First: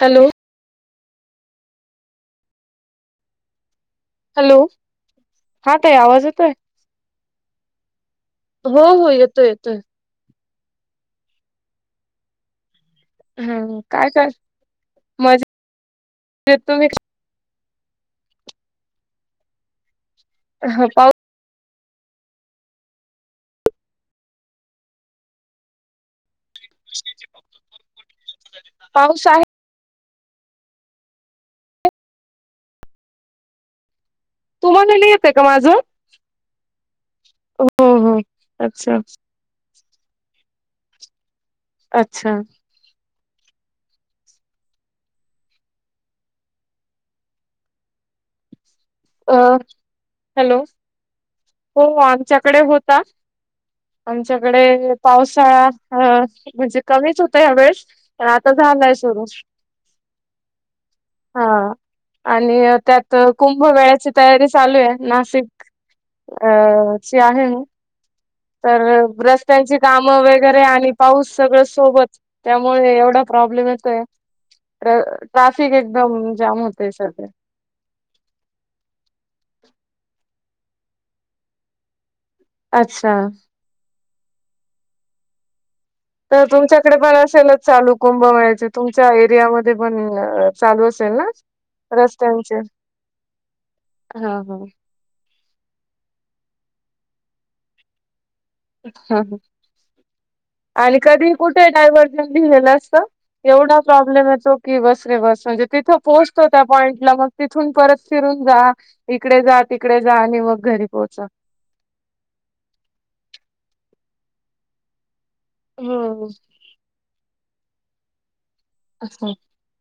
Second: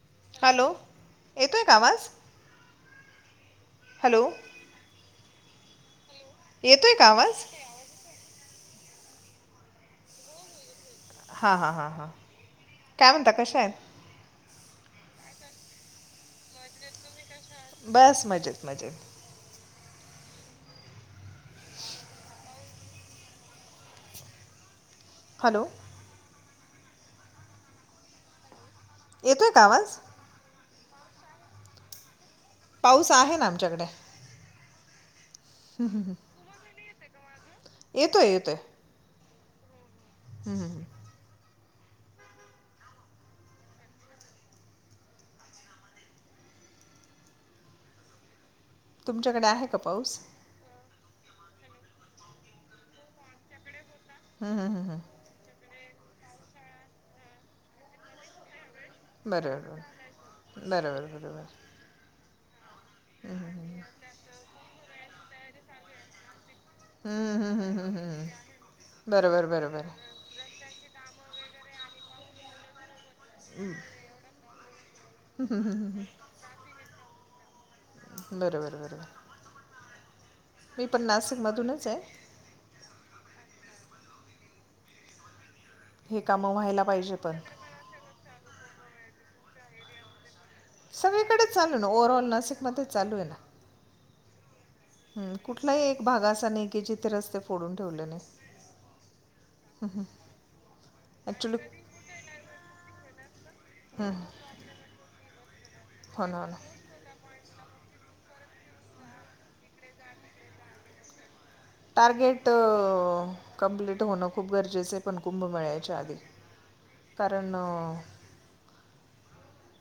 Hello. Hello येतोय का आवाज हॅलो. हॅलो हा तय आवाज येतो आहे. येतोय का आवाज. हो हो येतोय येतोय. हा हा हा हा. हम् काय कर मज तुम्ही. बस मजेत मजेत पा [unintelligible] हॅलो [inaudible] आहे येतोय का आवाज पाऊस आहे ना आमच्याकडे तुम्हाला येत आहे का माझ हो हो येतोय अच्छा हम हम हम अच्छा अ तुमच्याकडे आहे का पाऊस हॅलो हो आमच्याकडे होता हम्म, हम्म, हम्म, आमच्याकडे हम्म. पाऊस म्हणजे कमीच होत ह वेळेस प आता झा बरबरं बरोबरं हा. बरोबर आणि त्यात कुंभ वेळ्याची तयारी चालू आहे नाशिक अ हम ची आहे हम हम हम हम हम तर रस्त्यांची कामं वगैरे आणि पाऊस सगळं सोबत त्यामुळे एवढं प्रॉब्लेम येतय ट्राफिक एकदम जाम होतेय सध्या बरं बरं बरं बरं मी पण नाशिक मधूनच आहे अच्छा हे तर कामं व्हायला तुमच्याकडे पण पाहिजे असेलच चालू कुंभ मिळायचे तुमच्या एरियामध्ये पण चालू अस असेल ना सगळीकडेच चालू आहे ना ओव्हरऑल रस्त्यांचे नाशिकमध्येच हा हा हम कुठलाही एक भाग असा नाही की जिथे रस्ते फोडून ठेवले नाही ह आणि कधी ॲक्च्युली कुठे डायवर लं अस एवढा प्रॉब्लेम हो येतो की बस रे बस म्हणजे तिथं ना पोहोचतो हो ना त्या पॉईंटला मग तिथून परत फिरून जा इकडे जा तिकडे जा आणि मग घरी पोहोचा टार्गेट कंप्लीट होणं खूप गरजेचं पण कुंभ मिळाच्या आधी हम्म कारण अा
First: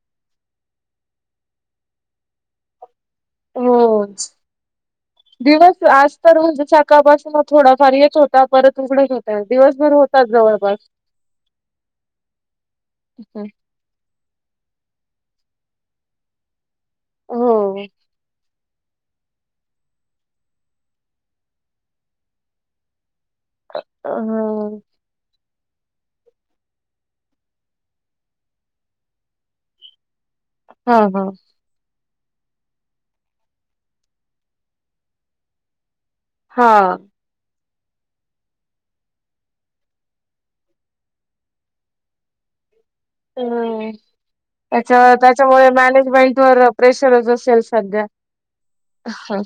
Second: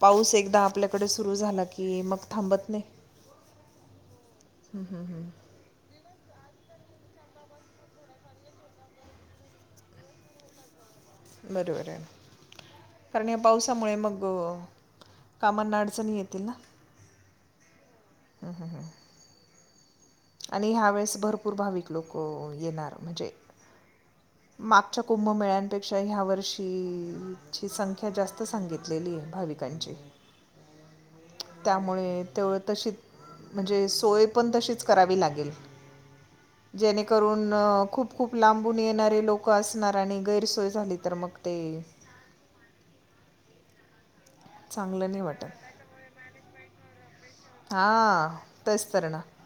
पाऊस एकदा आपल्याकडे सुरू झाला की मग थांबत नाही हो हं, हं, हं. दिवस आज तर म्हणजे साकाळपासून मग थोडाफार येत होता परत उघडत होत दिवसभर होतात जवळपास बरोबर कारण या पास त्यामुळे मग कामांना अडचणी येतील ना हो ह ह हां आणि ह्या वेळेस भरपूर भाविक लोक येणार म्हणजे अ हा मागच्या कुंभमेळ्यांपेक्षा ह्या वर्षीची संख्या जास्त सांगित घलेली आहे भाविकांची हा हा त्यामुळे तेवं तशी म्हणजे सोय पण तशीच करावी लागेल हा जेणेकरून खूप खूप लांबून येणारे लोक असणार आणि गैरसोय झाली तर मग ते चांगलं त्याच्या नाही त्याच्यामुळे वाटत मॅनेजमेंट वर प्रेशरच केल साध्या हां तेच तर ना ह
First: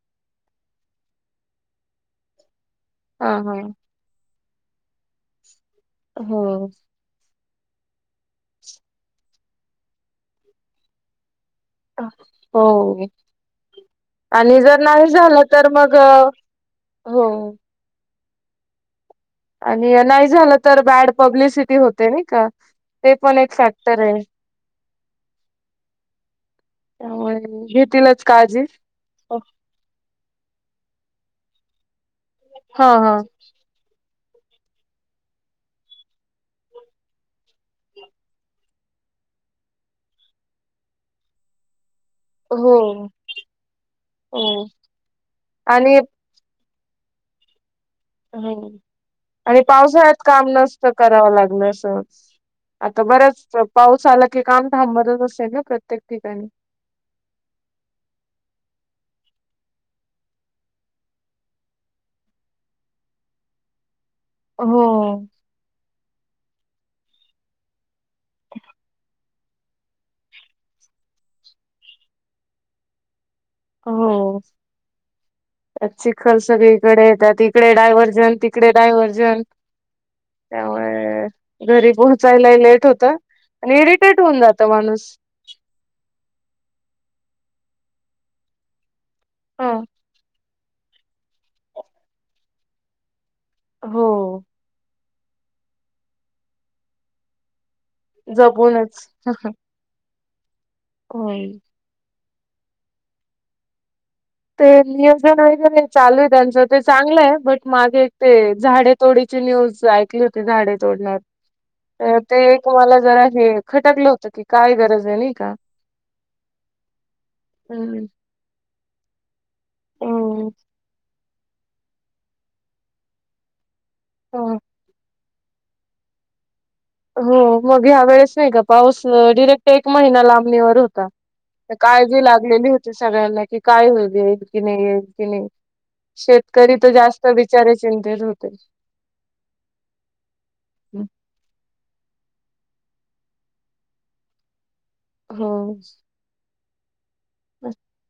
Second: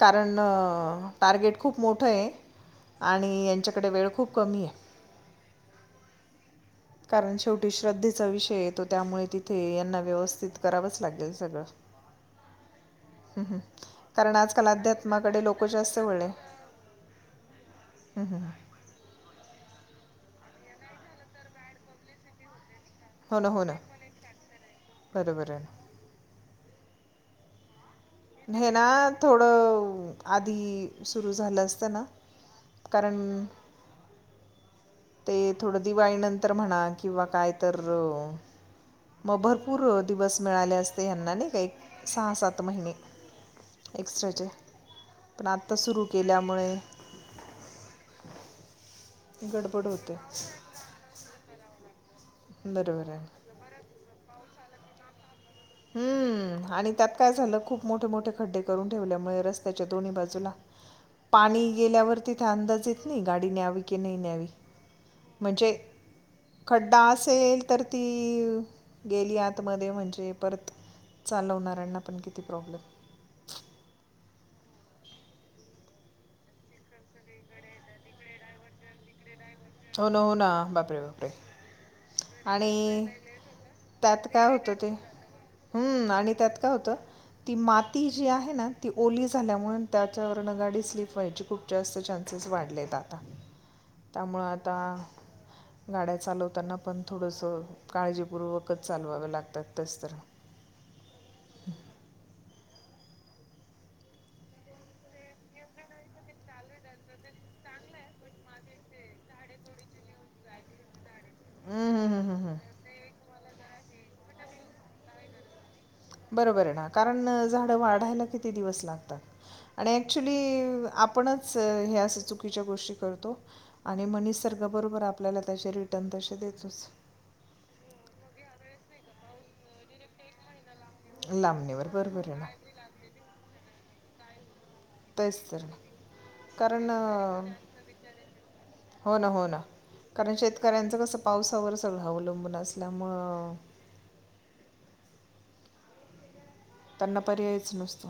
कारण टार्गेट खूप मोठं आहे हा आणि हा यांच्याकडे वेळ खूप कमी आहे हो कारण शेवटी श्रद्धेचा विषय येतो त्यामुळे तिथे यांना व्यवस्थित करावंच लागेल सगळं. हो. हं. कारण आणि आजकाल जर नाही झालं अध्यात्माकडे लोक तर मग जास्त हो. ह हां. आणि नाही झालं तर बॅड पब्लिसिटी होते नाही का? ते पण हो ना एक हो ना फॅक्टर आहे. बरोबर आहे त्यामुळे घेतीलच. काळजी हे ना थोडं आधी सुरू झालं असतं ना. हा कारण हा ते थोडं दिवाळी नंतर म्हणा किंवा काय तर मग भरपूर दिवस मिळाले असते यांना नाही का सहा सात हो महिने एक्स्ट्राचे हो पण आत्ता आणि सुरू केल्यामुळे ह् आणि गडबड होते पावसाळ्यात काम नस. कराव लागल अस आता बरोबर आहे बर्याच पाऊस आला की काम थांबतच असे ना. प्रत्येक ठिकाणी. हम्म आणि त्यात काय झालं खूप मोठे मोठे खड्डे करून ठेवल्यामुळे रस्त्याच्या दोन्ही बाजूला पाणी गेल्यावर तिथे अंदाज येत नाही गाडी न्यावी की नाही न्यावी हो. म्हणजे खड्डा असेल तर ती गेली आत मध्ये म्हणजे परत चालवणाऱ्यांना पण किती प्रॉब्लेम हो त्यात चिखल सगळीकडे येतात. तिककडे डायव्हर्जन तिकडे डायव्हर्जन हो ना हो ना बापरे त्यामुळे बापरे घरी पोहोचायलाही लेट होत. आणि आणि इरिटेट होऊन जात माणूस हम् आणि त्यात काय होत ती माती जी आहे ना ती ओली झाल्यामुळे त्याच्या गाडी स्लीप व्हायची खूप जास्त चान्सेस वाढलेत आ हो त्यामुळे आता गाड्या चालवताना पण थोडंसं. काळजीपूर्वकच जपूनच चालवावे लागतात तेच तर होई. ते नियोजन वगैरे चालू आहे त्यांचं ते चांगलं आहे बट मागे एक ते झाड. थोडीची न्यूज ऐकली होती झाडे तोडण्यात हम्म, हम्म, हम्म, ते हम्म. तुम्हाला जरा हे खटकलं होत की काय गरज आहे नाही का? बरोबर आहे ना कारण झाडं हम्म. वाढायला किती दिवस लागतात. आणि ऍक्चुली हम्म. आपणच ह्या सु चुकीच्या गोष्टी करतो. आणि मनीस हं. सारखं बरोबर आपल्याला त्याचे रिटर्न तसे देतोच. हो मग ह्या वेळेस नाही का पाऊस डिरेक्ट एक महिना लांबणीवरून लांबणीवर काळजी बरोबर आहे ना लागलेली होती सगळ्यांना की काय होईल येईल की नाही येईल. कि नाही तेच तर ना. शेतकरी कारण तर जास्त अं, बिचारे चिंतेत होते. हो ना हो ना कारण शेतकऱ्यांचं कसं पावसावर सगळं अवलंबून असल्यामुं हो. त्यांना पर्यायच नसतो.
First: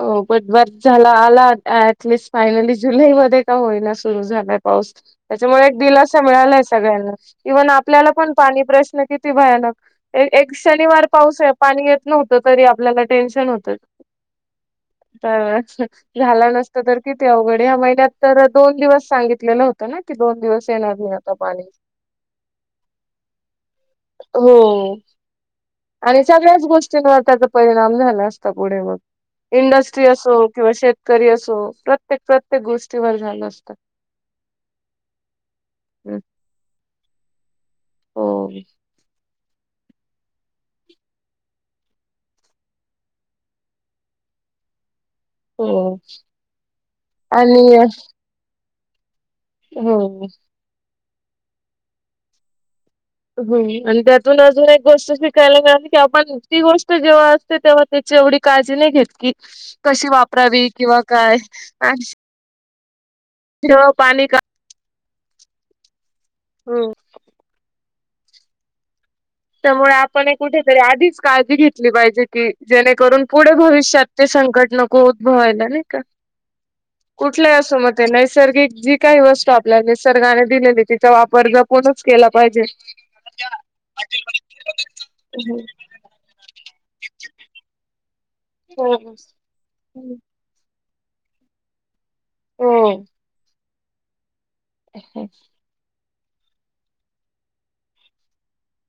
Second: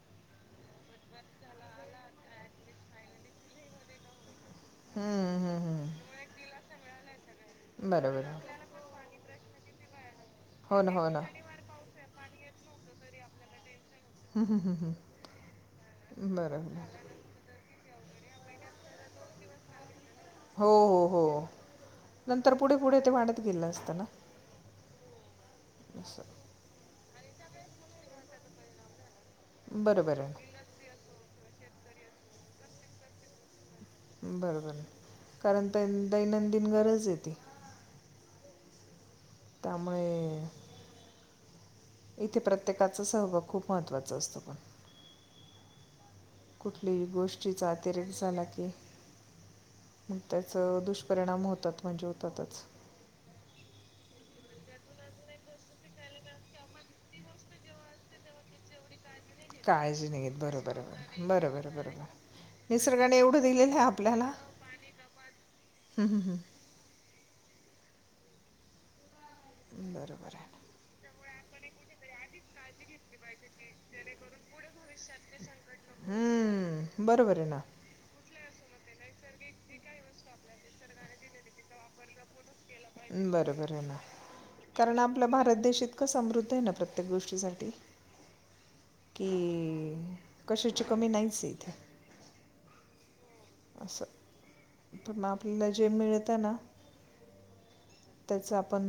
हो पट ब झाला आला ऍटलिस्ट फायनली जुलैमध्येध्ये का होईना सुरू झाला. पाऊस हम्म, हम्म, त्याच्यामुळे एक हम्म. दिलासा मिळालाय सगळ्यांना इव्हन आपल्याला बरोबर पण आहे. पाणी प्रश्न किती व्हायलागत. एक हो ना शनिवार हो ना पाऊस आहे पाणी येत नव्हतं तरी आपल्याला टेन्शन होतं. हम्म, हम्म, हम्म, हम्म. तर झालं बरोबर नसत आहे. तर तिती अवघड ह्या महिन्यात तर दोन दिवस सांगितलेलं होतं ना की दोन हो दिवस येणार हो नाही आता हो पाणी नंतर पुढे पुढे ते वाढत गेलं असतं ना. हो आणि असं सगळ्याच गोष्टी त्याचा परिणाम झाला असता पुढे मग इंडस्ट्री बरोबर असो. आहे किंवा शेतकरी असो प्रत्येक प्रत्येक गोष्टीवर झालं असतात. बरं बर कारण त दैनंदिन गरज आहेे ते. हो त्यामुळे इथे प्रत्येकाचा सहभाग खूप महत्त्वाचा असतो पण हो कुठल्याही आणि गोष्टीचा अतिरेक झाला की हो मग त्याच दुष्परिणाम होतात म्हणजे होतातच. ह आणि त्यातून अजून एक गोष्ट शिकायला मिळाली की आपण ती गोष्ट जेव्हा असते तेव्हा त्याची एवढी काळजी नाही घेत की काळजी कशी नाही घेत वापरावी बरोबर किंवा बरोबर काय बरोबर आ बरोबर निसर्गाने एवढं दिलेलं आहे पाणी आपल्याला का हम्म, हम्म, हो. हम्म. त्यामुळे आपण बरोबर एक आहे कुठेतरी आधीच काळजी घेतली पाहिजे की जेने म्हणून पुढे भविष्यात ते संकट नको उद्भवायला नाही का? हम्म, बरोबर आहे कुठल्या ही ना असो मग ते नैसर्गिक जी काही वस्तू आपल्या निसर्गाने दिलेली तिचा वापर जपूनच केला पाहिजे. बरोबर आहे ना कारण आपला भारत देश इतकं समृद्ध आहे ना प्रत्ये प्रत्येक गोष्टीसाठी हो. कि कशाची कमी नाहीचय इथे. हो. असं पण आपल्याला जे मिळत आहे ना त्याच आपण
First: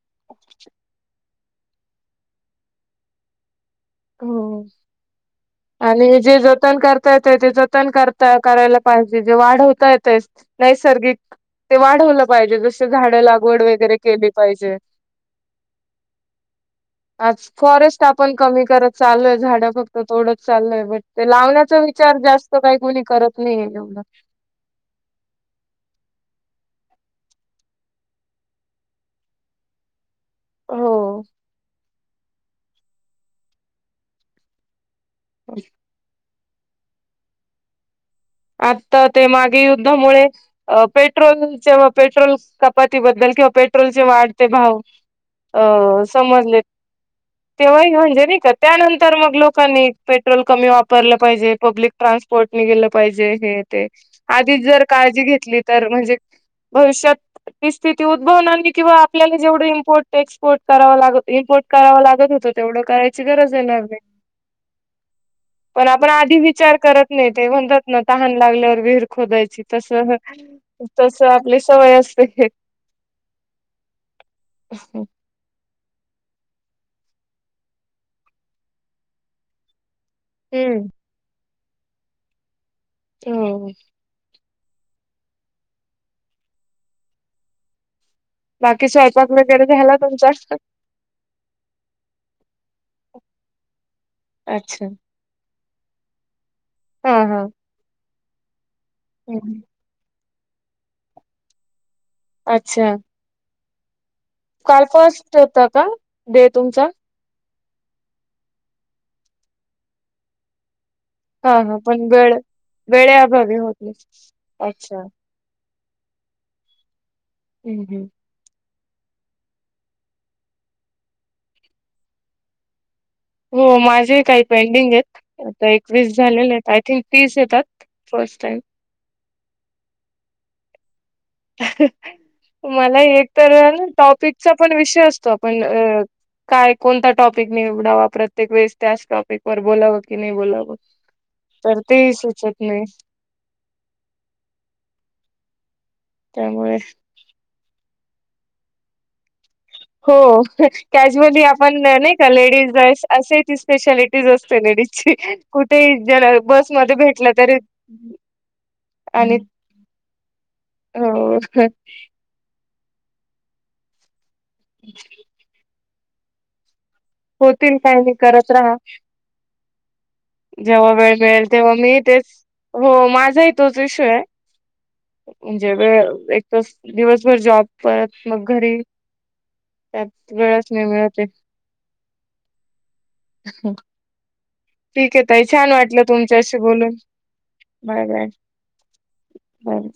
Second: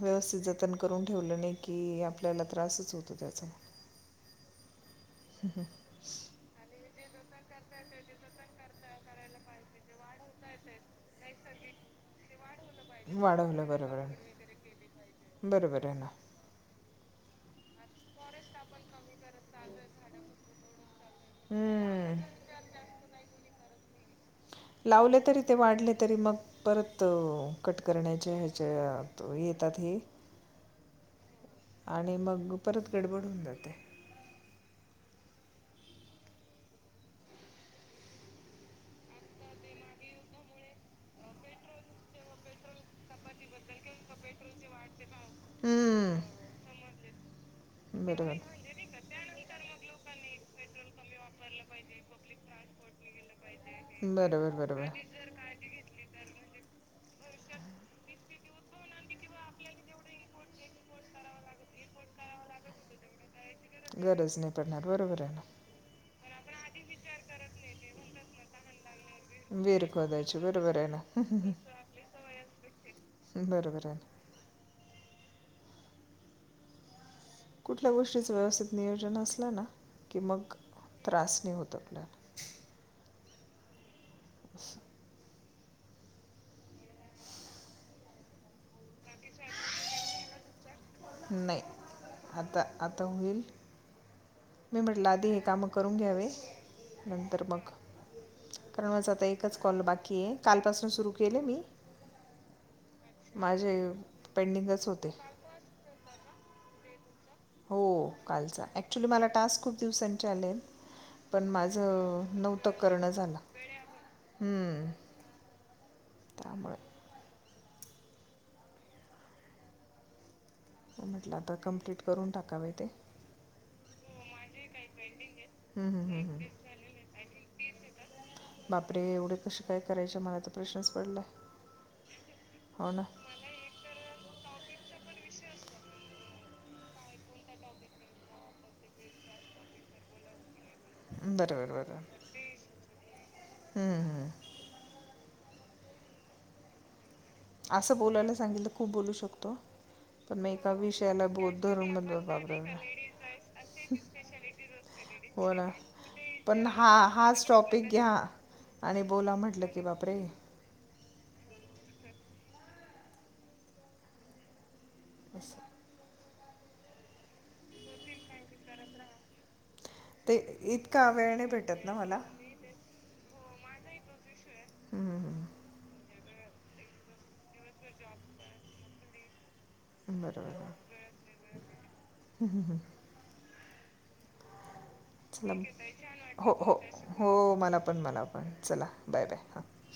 व्यवथित जतन करून ठेवलं नाही की आपल्याला त्रासच होतो त्याचा. हो आणि जे जतन करता येत ते जतन करता करायला पाहिजे जे वाढ होता येते नैसर्गिक ते वाढवलं पाहिजे जस झाड लागवड वाढवलं वगैरे बरोबर केली आहे पाहिजे. बरोबर आहे ना. आज फॉरेस्ट आपण कमी करत चाललोय झाड फक्त तोडत चाललोय बट ते लावण्याचा विचार हम्म. जास्त काही कोणी करत नाहीये एवढ लावले तरी ते वाढले तरी मग. परत कट करण्याचे ह्याच्या येतात हे हो आणि मग परत गडबड होऊन जाते. होय. आता ते मागे युद्धामुळे पेट्रोलच्या पेट्रोल कपातीबद्दल कि पेट्रोलचे वाढते भाव अ हम्म. समजले तेव्हाही समजले म्हंजे बरोबर. नाही त्यानंतर मग लोकांनी पेट्रोल कमी वापरलं पाहिजे पब्लिक ट्रान्सपोर्ट नि गेलं पाहिजे हे ते बरोबर आधीच जर बरोबर. काळजी घेतली तर म्हणजे भविष्यात. ती स्थिती उद्भवणार किंवा आपल्याला जेवढ इम्पोर्ट एक्सपोर्ट करावा लागत इम्पोर्ट कराव लागत होतं तेवढं करायची गरज येणार नाही. गरज नाही पडणार पडणार. बरोबर आहे ना पण आपण आधी विचार करत नाही ते म्हणतात ना तहान लागल्यावर विर खोदायची विहीर तस खोदायची बरोबर आहे ना तस आपली सवय असते. बरोबर आहे. [unintelligible] कुठल्या गोष्टीचं व्यवस्थित नियोजन असलं ना की मग हम्म त्रास नाही होत आपल्याला. हो. [unintelligible] बाकी स्वयंपाक वगैरे झाला तुमचा. नाही आता आता होईल. मी अच्छा म्हटलं आधी हे काम करून घ्यावे हा नंतर मग कारण माझा आता हा एकच कॉल बाकी आहे कालपासून सुरू केलं मी अच्छा. माझे काल पेंडिंगच होते फर्स्ट होता का डे तुमचा. हो कालचा, अऍक्च्युली मला टास्क खूप दिवसांचे आलेत. पण हा माझ हा पण वेळ नव्हत करण झाल. वेळेअभावी होते. हम्म अच्छा त्याामुळे हम्म हम्म म्हट आता कम्प्लीट करून टाकावे ते. हो माझे काही पेंडिंग आहेत. आता हम्म, एकवीस हम्म, हम्म. झालेले आहेत. आय थिंक तीस येतात. फस्ट टाईम बापरे एवढे कसे काय करायचे, मला तर प्रश्नच पडलाय. मला एक तर टॉपिकचा पण काय कोणता टॉपिक निवडावा प्रत्येक वेळेस, त्याच टॉपिक वर बोलावं की नाही बोलावं. बरं बरं तर बरं तेही सुचत नाही. हम्म हम्म त्यामुळे असं बोलायला सांगितल खूप बोलू शकतो. हो पण मग एका विषयाला कॅज्युअली बोध आपण धरून बंद नाही का बापरे लेडीज असे ती स्पेशालिटीज असते लेडीज. हो ना कुठेही जला पण हा बसमध्ये भेटलं हाच तरी टॉपिक घ्या आणि बोला म्हटलं की, बापरे हो [inaudible] [unintelligible] होतील काही नाही, करत राहा. ते जेव्हा इतका वेळ नाही मिळेल तेव्हा भेटत ना मी मला तेच हो माझाही तोच इशु आहे. हम्म, म्हणजे वेळ एकच दिवसभर जॉब परत मग घरी त्यात वेळच बरोबर नाही मिळत हुं हुं हुं [inaudible] ठीक आहे ताई. चला छान वाटलं हो तुमच्याशी हो बोलून. हो मला पण बाय मला बाय पण चला बाय हां बाय.